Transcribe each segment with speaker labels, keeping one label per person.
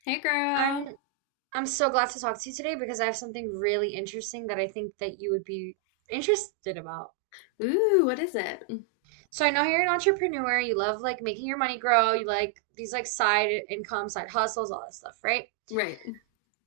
Speaker 1: Hey, girl.
Speaker 2: I'm I'm so glad to talk to you today because I have something really interesting that I think that you would be interested about.
Speaker 1: Ooh, what is it?
Speaker 2: So I know you're an entrepreneur, you love like making your money grow, you like these like side income, side hustles, all that stuff, right?
Speaker 1: Right.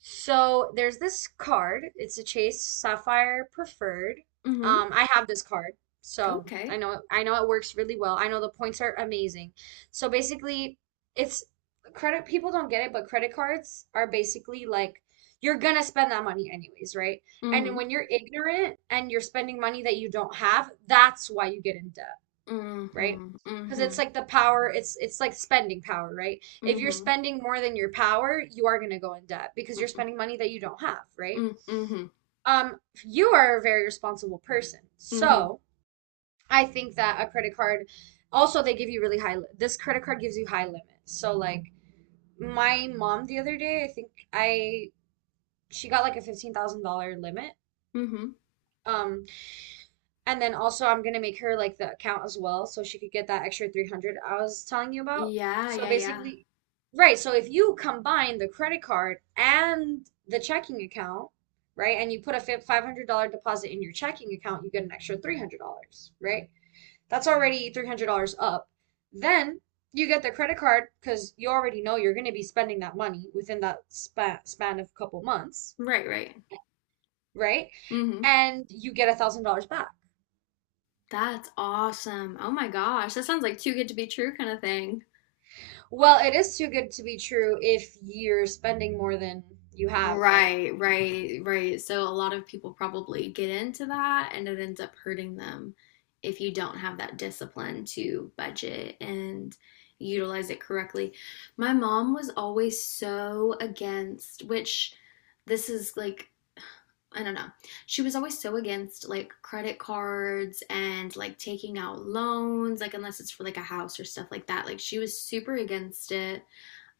Speaker 2: So there's this card. It's a Chase Sapphire Preferred.
Speaker 1: Mm-hmm.
Speaker 2: I have this card, so I
Speaker 1: Okay.
Speaker 2: know it, I know it works really well. I know the points are amazing. So basically, it's credit people don't get it, but credit cards are basically like you're gonna spend that money anyways, right? And
Speaker 1: Mm-hmm.
Speaker 2: when you're ignorant and you're spending money that you don't have, that's why you get in debt, right?
Speaker 1: Mm-hmm.
Speaker 2: Because
Speaker 1: Mm-hmm.
Speaker 2: it's like the power, it's like spending power, right? If you're
Speaker 1: Mm-hmm.
Speaker 2: spending more than your power, you are going to go in debt because you're
Speaker 1: Mm-hmm.
Speaker 2: spending money that you don't have, right?
Speaker 1: Mm-hmm.
Speaker 2: Um, you are a very responsible person.
Speaker 1: Mm-hmm.
Speaker 2: So, I think that a credit card, also they give you really high this credit card gives you high limits. So like my mom the other day, I think I she got like a $15,000 limit.
Speaker 1: Mm-hmm.
Speaker 2: Um And then also I'm gonna make her like the account as well so she could get that extra 300 I was telling you about.
Speaker 1: Yeah,
Speaker 2: So
Speaker 1: yeah, yeah.
Speaker 2: basically, right, so if you combine the credit card and the checking account, right, and you put a $500 deposit in your checking account, you get an extra $300, right? That's already $300 up. Then you get the credit card because you already know you're gonna be spending that money within that span of a couple months,
Speaker 1: Right, right.
Speaker 2: right?
Speaker 1: Mm-hmm.
Speaker 2: And you get a $1,000 back.
Speaker 1: That's awesome. Oh my gosh. That sounds like too good to be true kind of thing.
Speaker 2: Well, it is too good to be true if you're spending more than you have, right?
Speaker 1: Right, right, right. So a lot of people probably get into that and it ends up hurting them if you don't have that discipline to budget and utilize it correctly. My mom was always so against, which this is like, I don't know. She was always so against like credit cards and like taking out loans, like unless it's for like a house or stuff like that. Like she was super against it,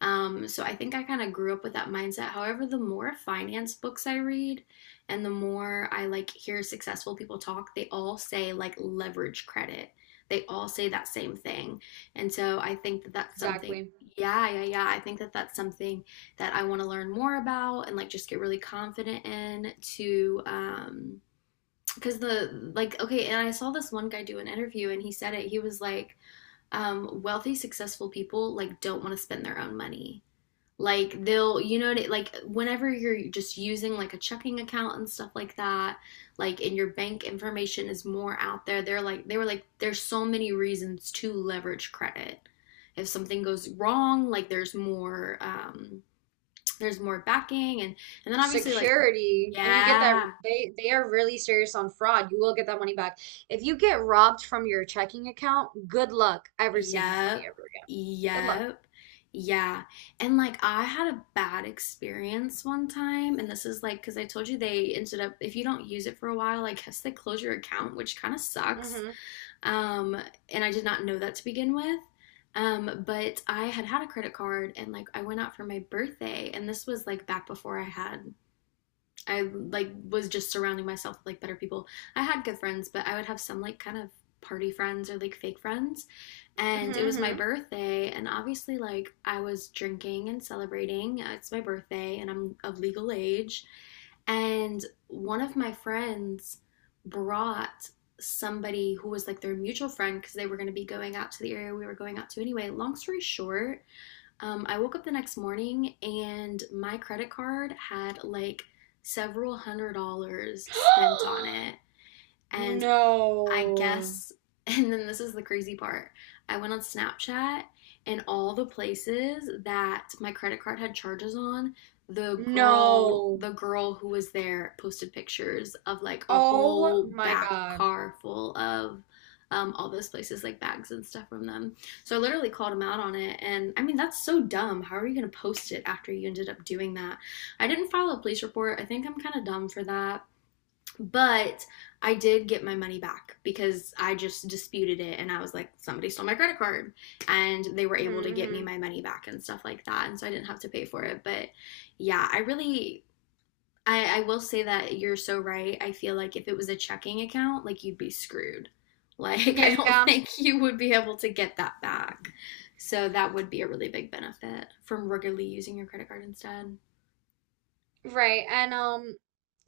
Speaker 1: so I think I kind of grew up with that mindset. However, the more finance books I read and the more I like hear successful people talk, they all say like leverage credit. They all say that same thing. And so I think that that's something,
Speaker 2: Exactly.
Speaker 1: yeah, yeah, yeah. I think that that's something that I want to learn more about and like just get really confident in to, because the like okay, and I saw this one guy do an interview and he said it, he was like, wealthy successful people like don't want to spend their own money. Like they'll, like whenever you're just using like a checking account and stuff like that, like and your bank information is more out there, they're like, they were like, there's so many reasons to leverage credit. If something goes wrong, like there's more backing. And then obviously like,
Speaker 2: Security, and you get that
Speaker 1: yeah.
Speaker 2: they are really serious on fraud. You will get that money back. If you get robbed from your checking account, good luck ever seeing that money
Speaker 1: Yep.
Speaker 2: ever again. Good luck.
Speaker 1: Yep. Yeah. And like I had a bad experience one time, and this is like because I told you, they ended up, if you don't use it for a while, I guess they close your account, which kind of sucks.
Speaker 2: Mm-hmm.
Speaker 1: Um, and I did not know that to begin with. Um, but I had had a credit card, and like I went out for my birthday, and this was like back before I had, I like was just surrounding myself with like better people. I had good friends, but I would have some like kind of party friends or like fake friends.
Speaker 2: Mm-hmm.
Speaker 1: And it was my
Speaker 2: Mm-hmm.
Speaker 1: birthday, and obviously, like, I was drinking and celebrating. It's my birthday, and I'm of legal age. And one of my friends brought somebody who was like their mutual friend because they were going to be going out to the area we were going out to anyway. Long story short, I woke up the next morning and my credit card had like several hundred dollars spent on it. And I
Speaker 2: No.
Speaker 1: guess, and then this is the crazy part. I went on Snapchat, and all the places that my credit card had charges on, the girl,
Speaker 2: No.
Speaker 1: the girl who was there posted pictures of like a
Speaker 2: Oh
Speaker 1: whole
Speaker 2: my
Speaker 1: back
Speaker 2: God.
Speaker 1: car full of, all those places, like bags and stuff from them. So I literally called him out on it. And I mean, that's so dumb. How are you going to post it after you ended up doing that? I didn't file a police report. I think I'm kind of dumb for that. But I did get my money back because I just disputed it, and I was like, somebody stole my credit card. And they were able to get me
Speaker 2: Mm-hmm.
Speaker 1: my money back and stuff like that. And so I didn't have to pay for it. But yeah, I really, I will say that you're so right. I feel like if it was a checking account, like you'd be screwed. Like,
Speaker 2: Mm-hmm.
Speaker 1: I don't
Speaker 2: Yeah.
Speaker 1: think you would be able to get that back. So that would be a really big benefit from regularly using your credit card instead.
Speaker 2: Right. And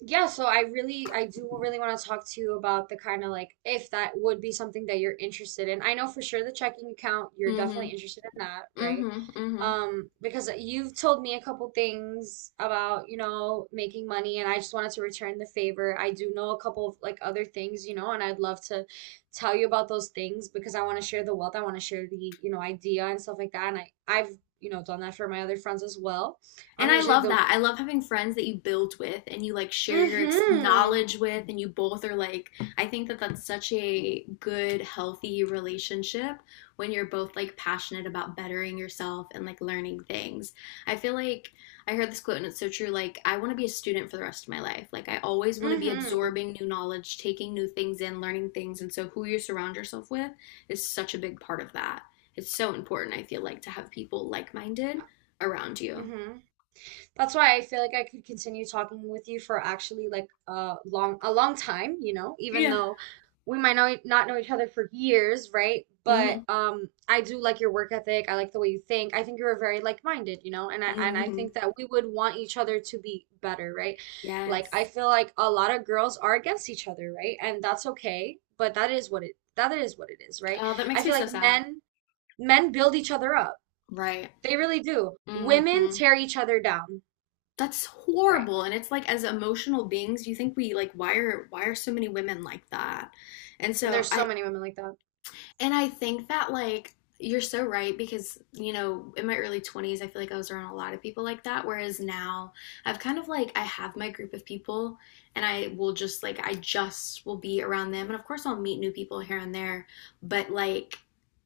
Speaker 2: yeah, so I do really want to talk to you about the kind of like if that would be something that you're interested in. I know for sure the checking account, you're
Speaker 1: Mm hmm.
Speaker 2: definitely interested in that,
Speaker 1: Mm
Speaker 2: right?
Speaker 1: hmm. Mm hmm.
Speaker 2: Because you've told me a couple things about making money and I just wanted to return the favor. I do know a couple of like other things, and I'd love to tell you about those things because I want to share the wealth, I want to share the idea and stuff like that. And I've done that for my other friends as well. I'm
Speaker 1: And I
Speaker 2: usually
Speaker 1: love
Speaker 2: the.
Speaker 1: that. I love having friends that you build with and you like share your ex-
Speaker 2: Mm-hmm.
Speaker 1: knowledge with, and you both are like, I think that that's such a good, healthy relationship when you're both like passionate about bettering yourself and like learning things. I feel like I heard this quote and it's so true. Like, I want to be a student for the rest of my life. Like, I always want to be
Speaker 2: Mm-hmm.
Speaker 1: absorbing new knowledge, taking new things in, learning things. And so, who you surround yourself with is such a big part of that. It's so important, I feel like, to have people like minded
Speaker 2: Uh,
Speaker 1: around you.
Speaker 2: Mm-hmm. That's why I feel like I could continue talking with you for actually like a long time, even
Speaker 1: Yeah.
Speaker 2: though we might not know each other for years, right? But
Speaker 1: Mhm.
Speaker 2: I do like your work ethic. I like the way you think. I think you're very like-minded, and I
Speaker 1: Mhm.
Speaker 2: think that we would want each other to be better, right? Like I
Speaker 1: Yes.
Speaker 2: feel like a lot of girls are against each other, right? And that's okay, but that is what it that is what it is, right?
Speaker 1: Oh, that
Speaker 2: I
Speaker 1: makes me
Speaker 2: feel
Speaker 1: so
Speaker 2: like
Speaker 1: sad.
Speaker 2: men build each other up.
Speaker 1: Right.
Speaker 2: They really do. Women
Speaker 1: Mhm.
Speaker 2: tear each other down,
Speaker 1: That's
Speaker 2: right?
Speaker 1: horrible. And it's like as emotional beings, you think we like, why are so many women like that? And
Speaker 2: And
Speaker 1: so
Speaker 2: there's so
Speaker 1: I,
Speaker 2: many women like that.
Speaker 1: and I think that like you're so right, because in my early 20s I feel like I was around a lot of people like that, whereas now I've kind of like, I have my group of people and I will just like, I just will be around them, and of course I'll meet new people here and there, but like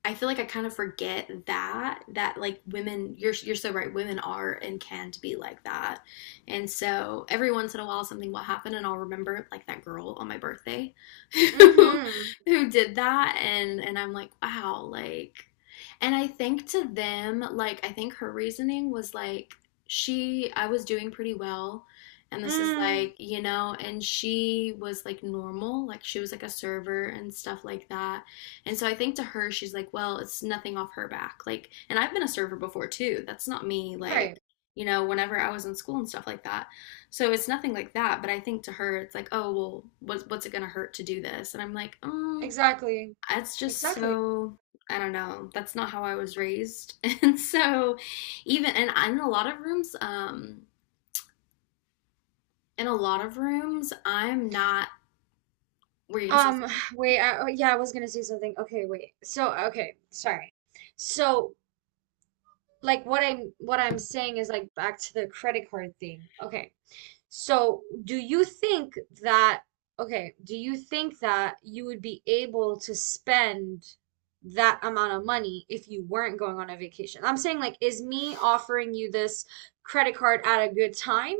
Speaker 1: I feel like I kind of forget that, like women, you're so right, women are and can be like that. And so every once in a while something will happen and I'll remember like that girl on my birthday who
Speaker 2: Mm-hmm.
Speaker 1: who did that. And I'm like, wow, like, and I think to them, like I think her reasoning was like, she, I was doing pretty well, and this is
Speaker 2: Mm,
Speaker 1: like, and she was like normal, like she was like a server and stuff like that. And so I think to her she's like, well, it's nothing off her back. Like, and I've been a server before too. That's not me, like,
Speaker 2: right.
Speaker 1: whenever I was in school and stuff like that. So it's nothing like that, but I think to her it's like, oh well, what's it gonna hurt to do this? And I'm like,
Speaker 2: Exactly.
Speaker 1: it's just
Speaker 2: Exactly.
Speaker 1: so, I don't know. That's not how I was raised, and so, even and in a lot of rooms, in a lot of rooms, I'm not. Were you gonna say
Speaker 2: Um,
Speaker 1: something?
Speaker 2: wait, oh, yeah, I was gonna say something. Okay, wait. So, okay, sorry. So, like what I'm saying is like back to the credit card thing. Okay. So, do you think that, okay, do you think that you would be able to spend that amount of money if you weren't going on a vacation? I'm saying like, is me offering you this credit card at a good time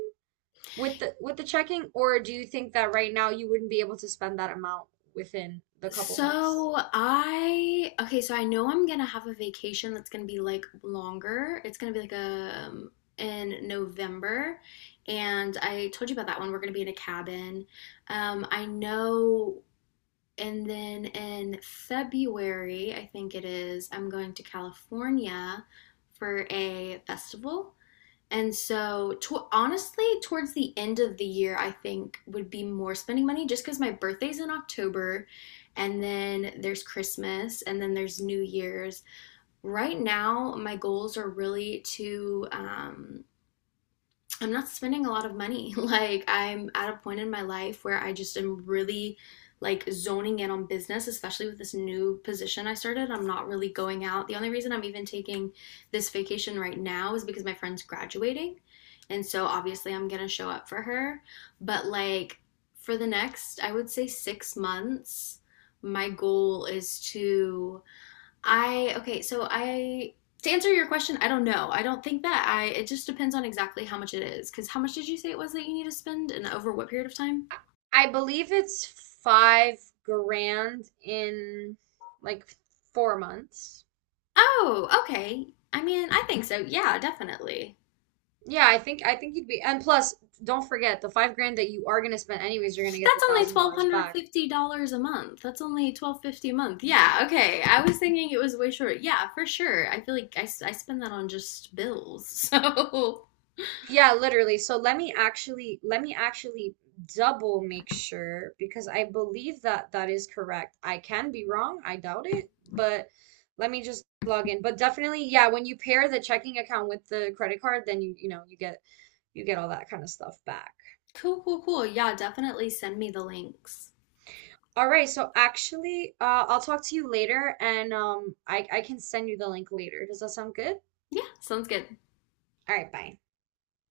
Speaker 2: with the checking, or do you think that right now you wouldn't be able to spend that amount within the couple months?
Speaker 1: So I, okay, so I know I'm gonna have a vacation that's gonna be like longer. It's gonna be like a, in November, and I told you about that one. We're gonna be in a cabin. I know, and then in February, I think it is, I'm going to California for a festival. And so, honestly, towards the end of the year, I think would be more spending money just because my birthday's in October, and then there's Christmas, and then there's New Year's. Right now, my goals are really to, I'm not spending a lot of money. Like I'm at a point in my life where I just am really like zoning in on business, especially with this new position I started. I'm not really going out. The only reason I'm even taking this vacation right now is because my friend's graduating. And so obviously I'm going to show up for her, but like for the next, I would say 6 months, my goal is to, I okay, so I, to answer your question, I don't know. I don't think that I, it just depends on exactly how much it is, cuz how much did you say it was that you need to spend and over what period of time?
Speaker 2: I believe it's 5 grand in like 4 months.
Speaker 1: Oh, okay. I mean, I think so. Yeah, definitely.
Speaker 2: Yeah, I think you'd be, and plus, don't forget the 5 grand that you are gonna spend anyways, you're gonna get the
Speaker 1: That's only
Speaker 2: $1,000 back.
Speaker 1: $1250 a month. That's only 1250 a month. Yeah, okay. I was thinking it was way short. Yeah, for sure. I feel like I, I spend that on just bills. So,
Speaker 2: Yeah, literally. So let me actually double make sure because I believe that that is correct. I can be wrong, I doubt it, but let me just log in. But definitely, yeah, when you pair the checking account with the credit card, then you get all that kind of stuff back.
Speaker 1: cool, cool, cool. Yeah, definitely send me the links.
Speaker 2: All right, so actually, I'll talk to you later and I can send you the link later. Does that sound good?
Speaker 1: Yeah, sounds good.
Speaker 2: All right, bye.